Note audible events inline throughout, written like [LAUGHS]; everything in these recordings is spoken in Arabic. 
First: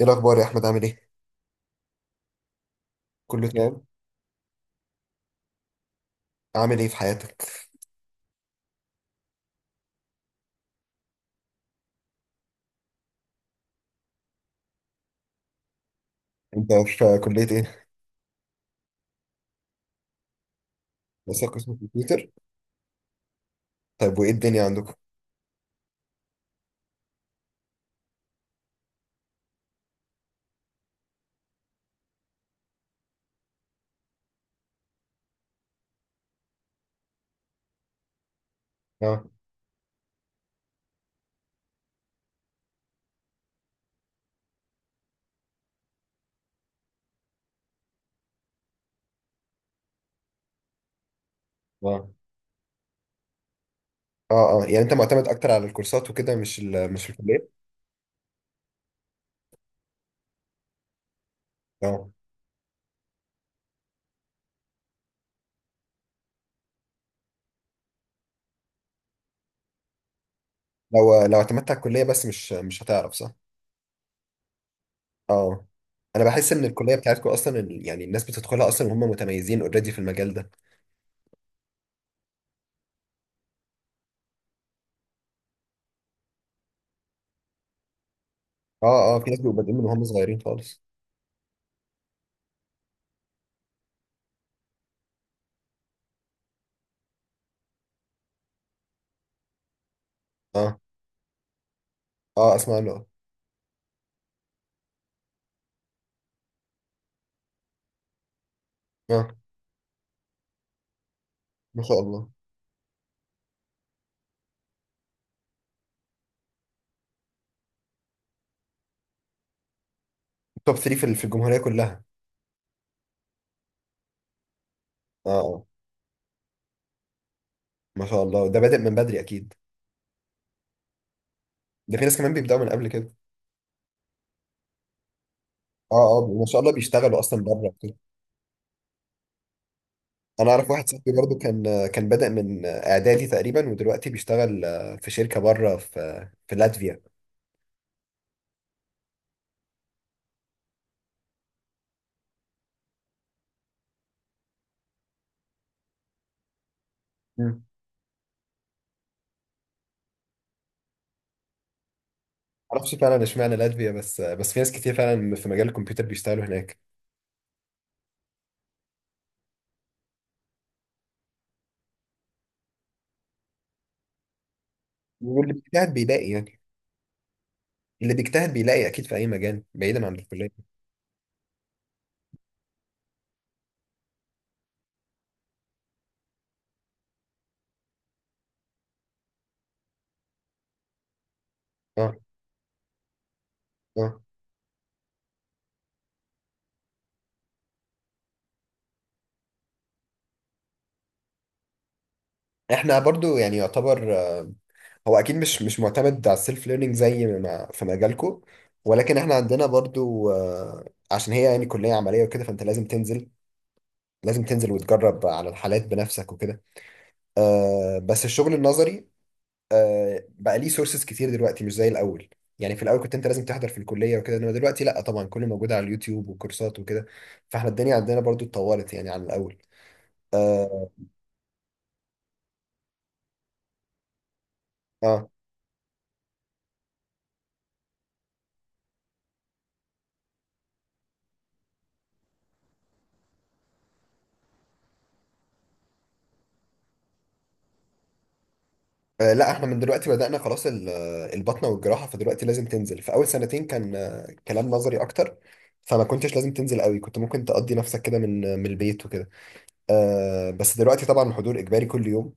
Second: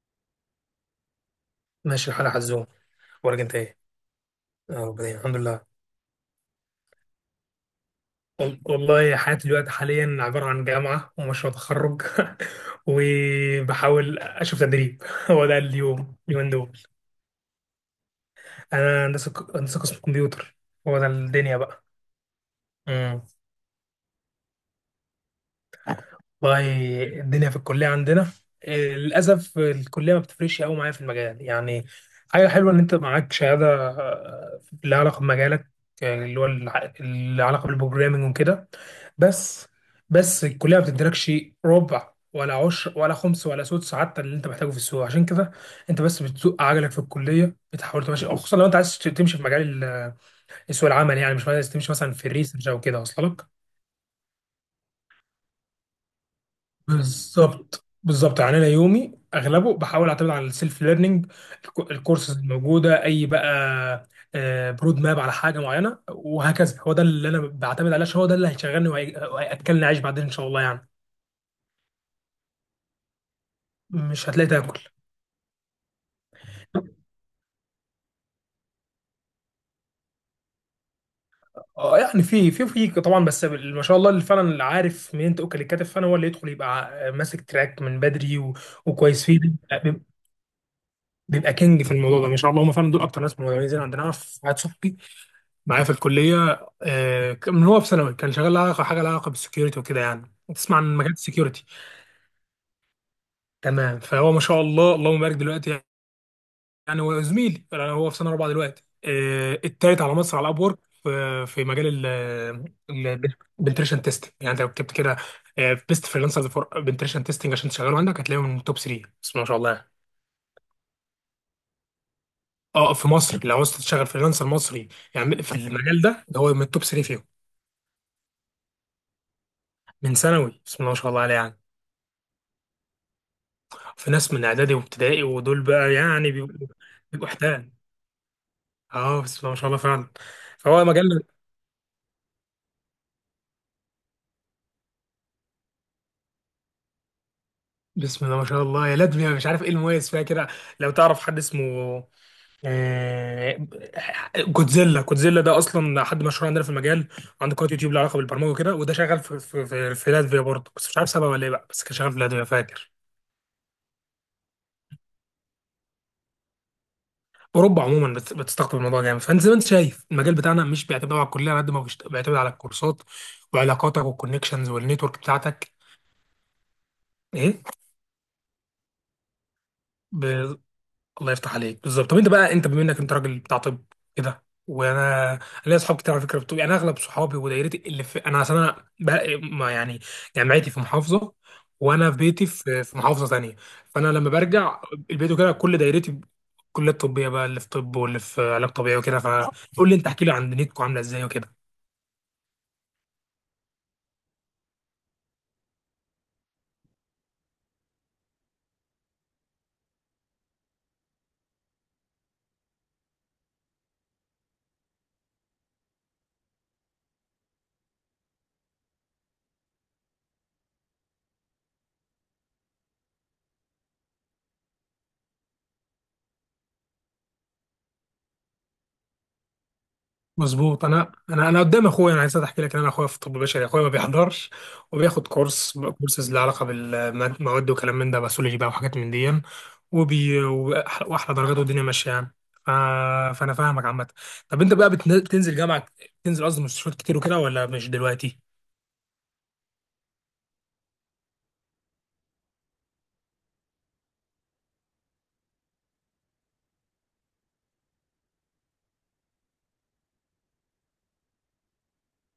ايه الاخبار يا احمد، عامل ايه؟ ماشي الحال يا حزوم، اخبارك كله انت ايه؟ تمام. اه، ربنا الحمد لله. عامل ايه في حياتك؟ والله حياتي دلوقتي حاليا عبارة عن جامعة ومشروع تخرج. [LAUGHS] وبحاول اشوف تدريب. [LAUGHS] هو ده اليوم اليومين انت دول. في كليه ايه؟ انا هندسة هندسة قسم كمبيوتر. هو ده لسه الدنيا قسم كمبيوتر؟ بقى. طيب وايه الدنيا عندكم؟ والله الدنيا في الكلية عندنا، للأسف الكلية ما بتفرقش قوي معايا في المجال، يعني. حاجة حلوة إن أنت معاك شهادة، لها علاقة بمجالك. اللي هو اللي علاقة بالبروجرامينج وكده. اه، بس بس الكلية ما بتديلكش ربع ولا عشر ولا خمس ولا سدس، حتى اللي أنت محتاجه في السوق، عشان كده أنت بس بتسوق عجلك في الكلية، بتحاول تمشي، خصوصا لو أنت عايز تمشي في مجال سوق العمل، يعني مش عايز تمشي اه، مثلا في الريسيرش أو كده أصلا. اه، اه، يعني انت معتمد اكتر على الكورسات وكده، مش ال مش الكليه. بالظبط، يعني انا يومي اغلبه بحاول اعتمد على السيلف ليرنينج، اه. الكورسز الموجوده اي بقى. برود ماب على حاجه معينه وهكذا. هو ده اللي انا بعتمد عليه، عشان هو ده اللي هيشغلني وهياكلني عيش بعدين ان شاء الله، يعني. لو اعتمدت على الكليه بس، مش هتعرف، صح؟ مش هتلاقي تاكل. اه. انا بحس ان الكليه بتاعتكم اصلا يعني الناس بتدخلها اصلا وهم متميزين اوريدي في المجال ده. اه، يعني في طبعا، بس ما شاء الله اللي فعلا عارف منين تاكل الكتف، فانا هو اللي يدخل يبقى ماسك تراك من بدري اه، اه، وكويس في ناس فيه. بيبقوا بادئين من وهم صغيرين خالص. بيبقى كينج في الموضوع ده، ما شاء الله. هم فعلا دول اكتر ناس مميزين عندنا. أنا في واحد صاحبي معايا في الكليه، من هو في ثانوي كان شغال لها علاقه، حاجه لها علاقه بالسكيورتي وكده، يعني تسمع اه، عن مجال السكيورتي. اه، اسمع له. تمام. فهو ما شاء الله اللهم بارك دلوقتي، يعني هو زميلي، يعني هو في سنه رابعه دلوقتي، اه، التالت على مصر على اب وورك في ما مجال شاء الله. البنتريشن تيست. يعني انت لو كتبت كده بيست فريلانسرز فور بنتريشن تيستنج عشان تشغله عندك، هتلاقيه من توب 3، بس ما شاء الله يعني. توب 3 في الجمهوريه كلها؟ اه، في مصر لو عاوز تشتغل فريلانسر مصري اه، يعني في اه، المجال ده هو من التوب 3 فيهم. ما شاء الله، ده بادئ من بدري اكيد. من ثانوي، بسم الله ما شاء الله عليه، يعني. ده في ناس كمان بيبداوا من قبل كده. في ناس من اعدادي وابتدائي، ودول بقى اه، اه، يعني ما شاء بيبقوا، الله، بيشتغلوا بيبقوا اصلا بره احتال. وكده. اه، بسم الله ما شاء الله فعلا. انا اعرف فهو واحد صاحبي مجال. برضو كان بدأ من اعدادي تقريبا، ودلوقتي بيشتغل في شركه بره في لاتفيا. بسم الله ما شاء الله يا لدمي، أنا مش عارف ايه المميز فيها كده. لو تعرف حد اسمه آه، جودزيلا، جودزيلا ده اصلا حد مشهور عندنا في المجال. عنده مم. قناه يوتيوب لها علاقه بالبرمجه وكده، وده شغال في لاتفيا برضه، بس مش عارف سبب ولا ايه بقى، بس كان شغال في لاتفيا فاكر. معرفش فعلا اشمعنى لاتفيا، بس في ناس كتير فعلا في مجال الكمبيوتر بيشتغلوا هناك. اوروبا عموما بتستقطب الموضوع جامد. فانت زي ما انت شايف، المجال بتاعنا مش بيعتمد على الكليه على قد ما بيعتمد على الكورسات وعلاقاتك والكونكشنز والنتورك واللي بتاعتك. بيجتهد بيلاقي يعني. اللي بيجتهد بيلاقي اكيد في اي مجال بعيدا عن الكليه. ايه، الله يفتح عليك بالظبط. طب انت بقى، انت بما انك انت راجل بتاع طب كده، وانا ليا اصحاب كتير على فكره بتوع، يعني اغلب صحابي ودايرتي اللي في، انا اصل انا بقى ما يعني، جامعتي في محافظه، وانا اه، في بيتي في محافظه ثانيه. فانا اه. لما برجع البيت وكده، كل دايرتي كليات طبيه بقى، اللي في طب واللي في علاج طبيعي وكده، فقول لي انت، احكي لي عن دنيتكم عامله ازاي وكده. احنا برضو يعني يعتبر، هو اكيد مش معتمد على السيلف ليرنينج زي ما في مجالكو، ولكن احنا عندنا برضو، عشان هي يعني كلية عملية وكده، فانت لازم تنزل. لازم تنزل وتجرب على الحالات بنفسك وكده. بس الشغل النظري بقى ليه سورسز كتير دلوقتي، مش زي الاول. يعني في الاول كنت انت لازم تحضر في الكلية وكده، انما دلوقتي لا طبعا، كله موجود على اليوتيوب وكورسات وكده. فاحنا الدنيا عندنا برضو اتطورت يعني عن الاول. مظبوط. اه. انا قدام اخويا، انا عايز احكي لك ان انا اخويا في طب بشري، اخويا ما بيحضرش، آه. وبياخد كورسز لها علاقه بالمواد وكلام من ده، باثولوجي بقى وحاجات من دي، واحلى درجات، والدنيا ماشيه يعني. ف... فانا فاهمك عامه. طب انت بقى بتنزل جامعه، بتنزل قصدي مستشفيات كتير وكده، ولا مش دلوقتي؟ آه، لا احنا من دلوقتي بدأنا خلاص البطنة والجراحة. فدلوقتي لازم تنزل. في أول سنتين كان كلام نظري أكتر، فما كنتش لازم تنزل قوي، كنت ممكن تقضي نفسك كده من، من البيت وكده. آه، بس دلوقتي طبعا الحضور إجباري كل يوم.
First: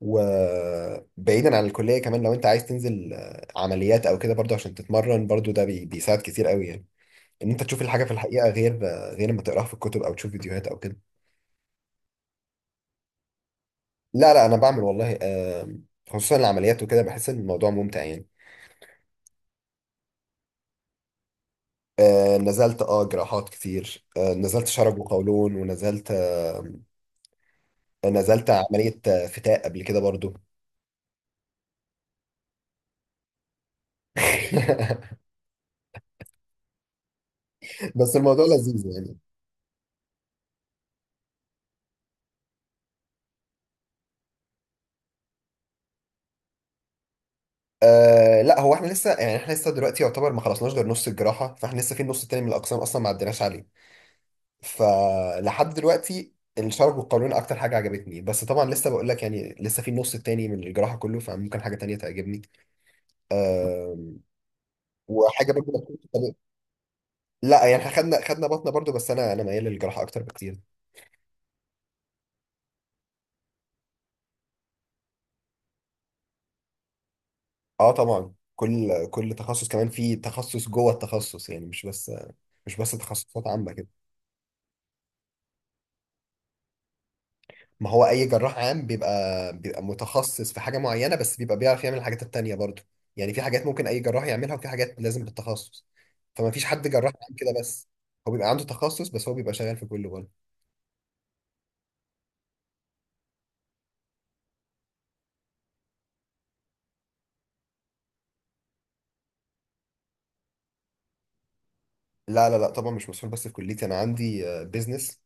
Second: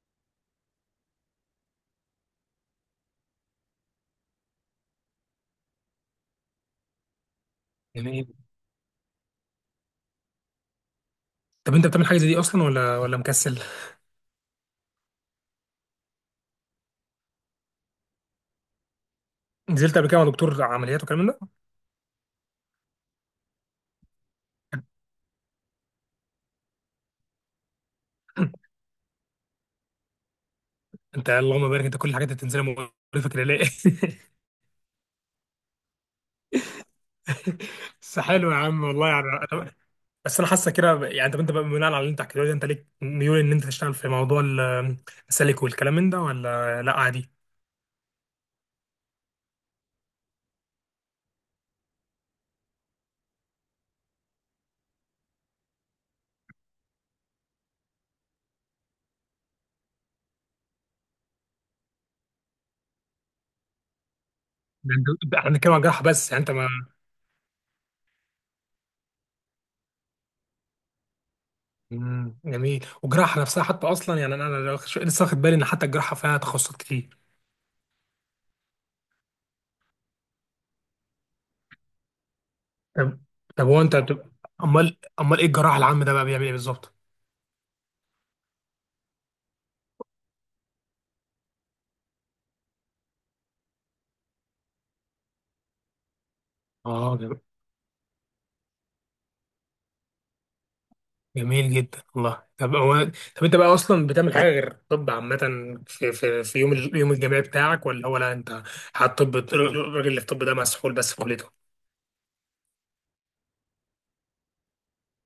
وبعيدا عن الكلية كمان، لو أنت عايز تنزل عمليات أو كده برضو عشان تتمرن، برضو ده بيساعد كتير قوي يعني. إن أنت تشوف الحاجة في جميل. الحقيقة غير، غير ما تقراها في الكتب أو تشوف فيديوهات أو كده. طب انت بتعمل حاجه زي دي اصلا ولا مكسل؟ لا لا، أنا بعمل والله، خصوصا العمليات وكده، بحس إن الموضوع ممتع يعني. نزلت قبل كده مع دكتور عمليات وكلام من ده؟ آه نزلت، اه، جراحات كتير. آه نزلت شرج وقولون، ونزلت نزلت عملية فتاء قبل كده برضو. انت اللهم بارك، انت كل الحاجات اللي بتنزلها مقرفه كده ليه؟ [LAUGHS] [LAUGHS] بس بس الموضوع حلو يا عم لذيذ والله يعني. يعني. بس انا حاسه كده يعني. طب انت بقى بناء على اللي انت حكيته لي ده، انت ليك ميول ان انت تشتغل في موضوع السلك والكلام من ده، ولا لا عادي؟ آه لا، هو احنا لسه دلوقتي يعتبر ما خلصناش غير نص الجراحة. فاحنا لسه في النص التاني من الأقسام أصلا ما عديناش عليه. فلحد دلوقتي الشرج والقولون أكتر حاجة عجبتني، بس طبعا لسه بقول لك يعني، لسه في النص التاني من الجراحة كله، فممكن حاجة تانية تعجبني. آه. احنا وحاجة برضو. بنتكلم عن جراحه بس، يعني انت ما. لا يعني احنا خدنا بطنه برضو، بس انا ميال للجراحه اكتر بكتير. مم، جميل. والجراحه نفسها حتى اصلا، يعني انا لسه واخد بالي ان حتى الجراحه فيها تخصصات كتير. اه طبعا، كل تخصص كمان في تخصص جوه التخصص يعني، مش بس طب تخصصات طب عامه هو كده. انت بتبقى، امال ايه الجراح العام ده بقى بيعمل ايه بالظبط؟ ما هو اي جراح عام بيبقى متخصص في حاجه معينه، بس بيبقى بيعرف يعمل الحاجات التانيه برضو. يعني في حاجات ممكن اي جراح يعملها، وفي حاجات لازم بالتخصص. فما فيش حد جراح عام اه، كده بس، هو بيبقى عنده تخصص، بس هو بيبقى شغال في كل جوه. جميل جدا والله. طب هو، طب انت بقى اصلا بتعمل حاجه غير طب عامه في يوم الجامعي بتاعك، ولا هو، لا، انت حاطط طب الراجل اللي في الطب ده مسحول بس في كليته؟ لا لا لا، طبعا مش مسؤول بس في كليتي، انا عندي بيزنس.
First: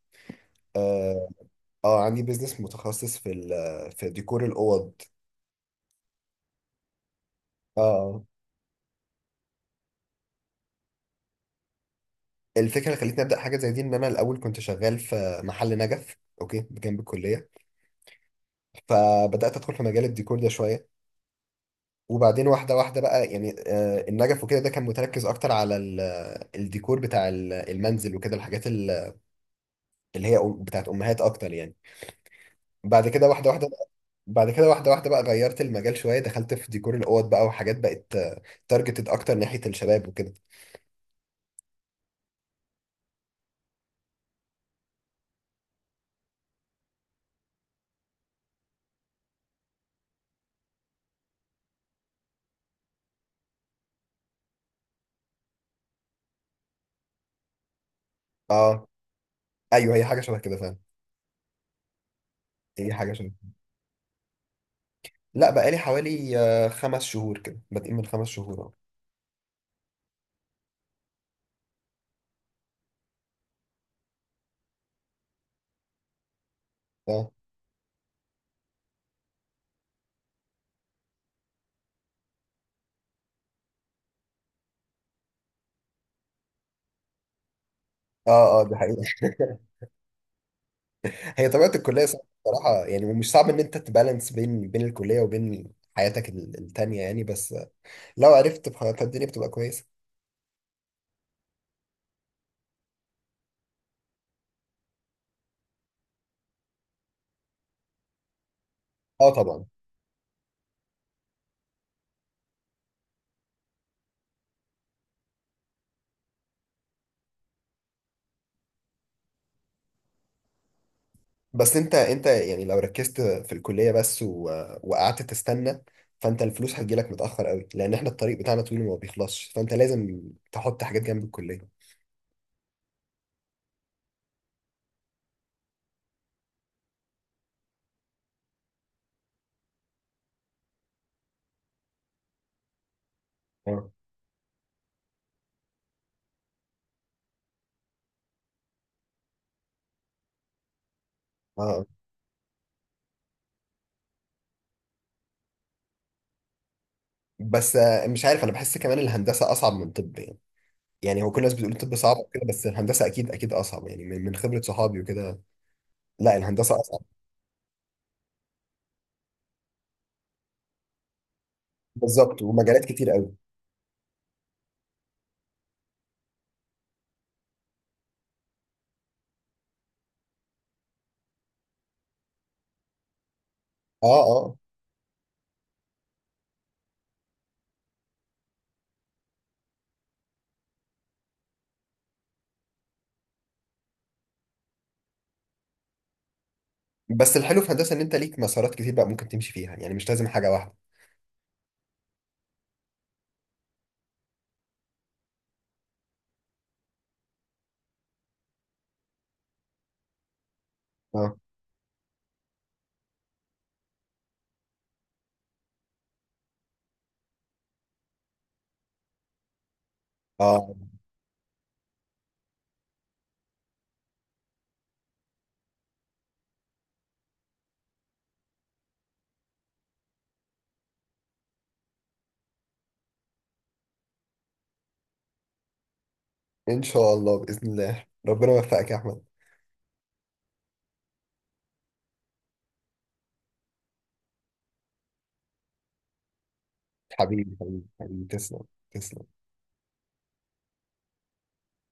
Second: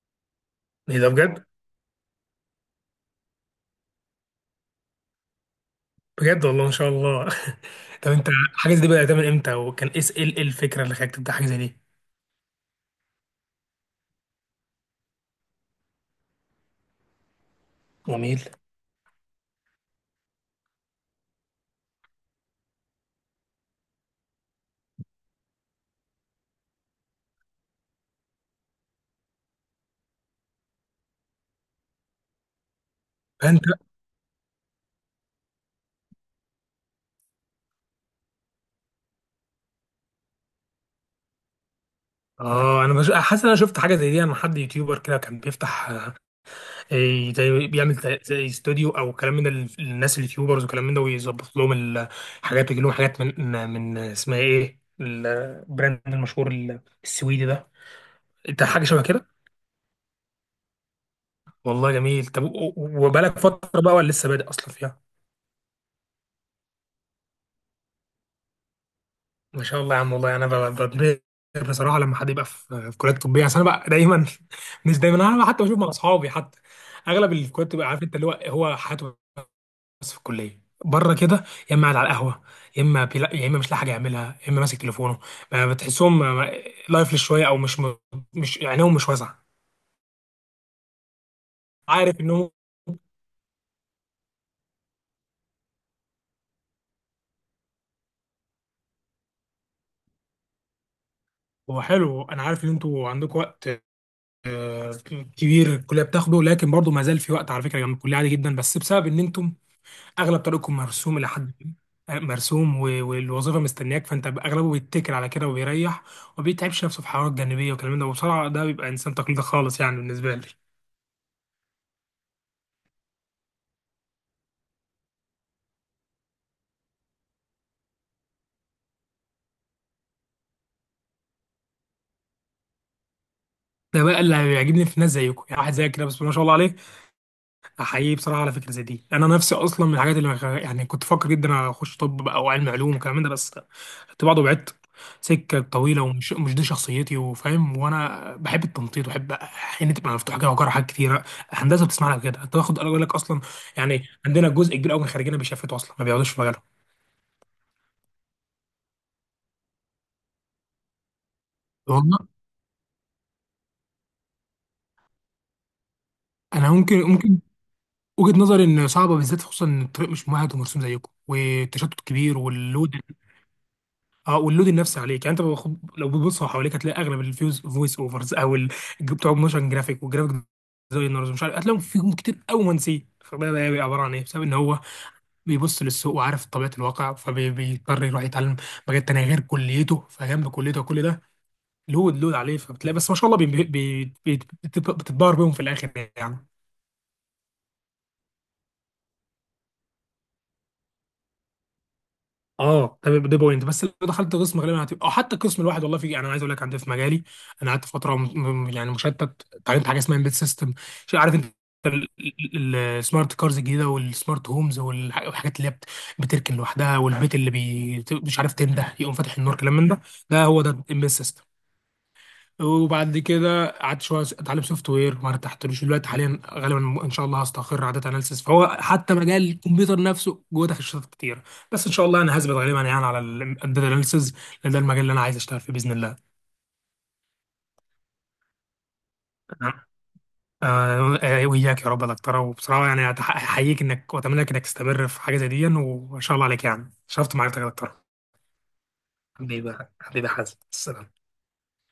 ايه ده، اه business. بجد؟ آه، عندي بيزنس متخصص في ديكور الاوض. بجد والله ما شاء الله. [LAUGHS] طب اه. انت، حاجه زي دي بدات من امتى؟ وكان ايه ايه الفكره اللي خلاك تبدا حاجه زي دي؟ الفكره اللي خلتني ابدا حاجه زي دي، ان انا الاول كنت شغال في محل نجف، اوكي، جنب الكليه. جميل. فبدات ادخل في مجال الديكور ده شويه. وبعدين واحده واحده بقى، يعني، النجف وكده ده كان متركز اكتر على الديكور بتاع المنزل وكده، الحاجات بتاعت امهات اكتر يعني. بعد كده واحده فانت، واحده بقى- بعد كده واحده واحده بقى غيرت المجال شويه، دخلت في ديكور الاوض بقى، وحاجات بقت تارجتد اكتر ناحيه الشباب وكده. اه، انا حاسس ان انا شفت حاجه زي دي. انا حد يوتيوبر كده كان بيفتح، إيه، زي بيعمل زي زي استوديو او كلام من الناس اليوتيوبرز وكلام من ده، ويظبط لهم الحاجات ويجي لهم حاجات من اسمها ايه، البراند المشهور السويدي ده، انت حاجه اه. شبه كده. ايوه، هي حاجه شبه كده فعلا. والله جميل. طب هي حاجه شبه وبقالك فتره بقى، ولا لسه بادئ اصلا فيها؟ لا، بقالي حوالي، 5 شهور كده، بادئين من 5 شهور اهو. ما شاء الله يا عم والله، انا بتبهر بصراحه لما حد يبقى في كليات طبيه، عشان انا بقى دايما، [LAUGHS] مش دايما، انا حتى بشوف مع اصحابي حتى اه، اغلب الكليات بتبقى، عارف انت، اللي هو حياته بس في الكليه بره كده، يا اما قاعد على القهوه، يا اما مش لاقي حاجه يعملها، يا اما ماسك تليفونه. ما بتحسهم، لايفلس شويه، او اه، مش اه، دي عينيهم حقيقة. مش واسعه، [LAUGHS] هي طبيعة الكلية عارف صعبة انه. بصراحة يعني، ومش صعب ان انت تبالانس بين الكلية وبين حياتك التانية يعني، بس، لو عرفت بخطة الدنيا بتبقى كويسة. هو حلو، انا عارف ان انتوا عندكم وقت آه، كبير، الكليه بتاخده، لكن برضه ما زال في وقت على فكره جنب الكليه عادي جدا، بس بسبب ان اه انتم طبعا. اغلب طريقكم مرسوم الى حد ما، مرسوم والوظيفه مستنياك، فانت اغلبه بيتكل على كده وبيريح، وما بيتعبش نفسه في حوارات جانبيه والكلام ده. وبصراحه ده بيبقى انسان تقليدي خالص، يعني بالنسبه لي. بس انت يعني لو ركزت في الكلية بس وقعدت تستنى، فانت الفلوس هتجيلك متأخر قوي، لان احنا الطريق بتاعنا طويل وما بيخلصش، فانت لازم تحط حاجات جنب الكلية. ده بقى اللي بيعجبني في ناس زيكم، يعني واحد زيك كده، بس ما شاء الله عليه. احييه بصراحه على فكره زي دي. انا نفسي اصلا من الحاجات اللي يعني، كنت فاكر جدا اخش طب بقى او علم علوم وكلام من ده، بس اه، كنت بعض وبعدت، سكه طويله ومش مش دي شخصيتي، وفاهم، وانا بحب التنطيط وبحب حين تبقى مفتوحه كده وجرى حاجات كتيره. اه. هندسه بتسمع لك كده، انت واخد اقول لك اصلا، يعني عندنا جزء كبير قوي من خريجنا بيشفتوا اصلا ما بيقعدوش في مجالهم. بس، مش عارف، انا بحس كمان الهندسة اصعب من طب يعني. يعني هو كل الناس بتقول الطب صعب والله، وكده، بس الهندسه اكيد اكيد اصعب يعني، من خبره صحابي وكده. لا انا الهندسه ممكن اصعب. ممكن وجهة نظري ان صعبه بالذات، خصوصا ان الطريق مش ممهد ومرسوم زيكم، والتشتت كبير، بالظبط، ومجالات واللود، كتير قوي. اه، واللود النفسي عليك، يعني انت، لو بتبص حواليك هتلاقي اغلب الفيوز فويس اوفرز او بتوع موشن جرافيك والجرافيك ديزاينرز ومش عارف، هتلاقيهم فيهم كتير قوي منسي. فده بقى بيبقى عباره اه، عن ايه؟ بسبب ان اه. هو بيبص للسوق وعارف طبيعه الواقع، فبيضطر يروح يتعلم مجال تاني غير كليته، فجنب كليته وكل ده لود عليه، فبتلاقي، بس ما شاء الله، بتتبهر بيهم في الاخر يعني. بس الحلو في الهندسه ان انت ليك مسارات كتير بقى ممكن تمشي فيها يعني، مش لازم حاجه واحده. اه، ده بوينت، بس لو دخلت قسم غالبا هتبقى، او حتى القسم الواحد والله في، يعني انا عايز اقول لك عندي في مجالي، انا قعدت فتره يعني مشتت، اتعلمت حاجه اسمها امبيد سيستم، عارف اه، انت، السمارت كارز الجديده والسمارت هومز، والحاجات اللي هي بتركن لوحدها، والبيت اللي مش عارف، تنده يقوم فاتح النور، كلام من ده. ده هو ده اه. الامبيد سيستم. وبعد كده قعدت شويه اتعلم سوفت وير، ما ارتحتلوش. دلوقتي حاليا غالبا ان شاء الله هستقر على داتا اناليسيس، فهو حتى مجال الكمبيوتر نفسه جوه تخصصات كتير. بس ان شاء الله انا هثبت غالبا، يعني على الداتا اناليسيس، لان ده المجال اللي انا عايز اشتغل فيه باذن الله. ان شاء الله باذن الله، ربنا يوفقك يا احمد. آه، آه، وإياك يا رب يا دكتورة. وبصراحة يعني أحييك إنك، وأتمنى لك إنك تستمر في حاجة زي دي، وإن شاء الله عليك. يعني شرفت حبيبي معرفتك يا حبيبي دكتورة. حبيبي، تسلم. تسلم. حبيبي حبيبي، حازم السلام.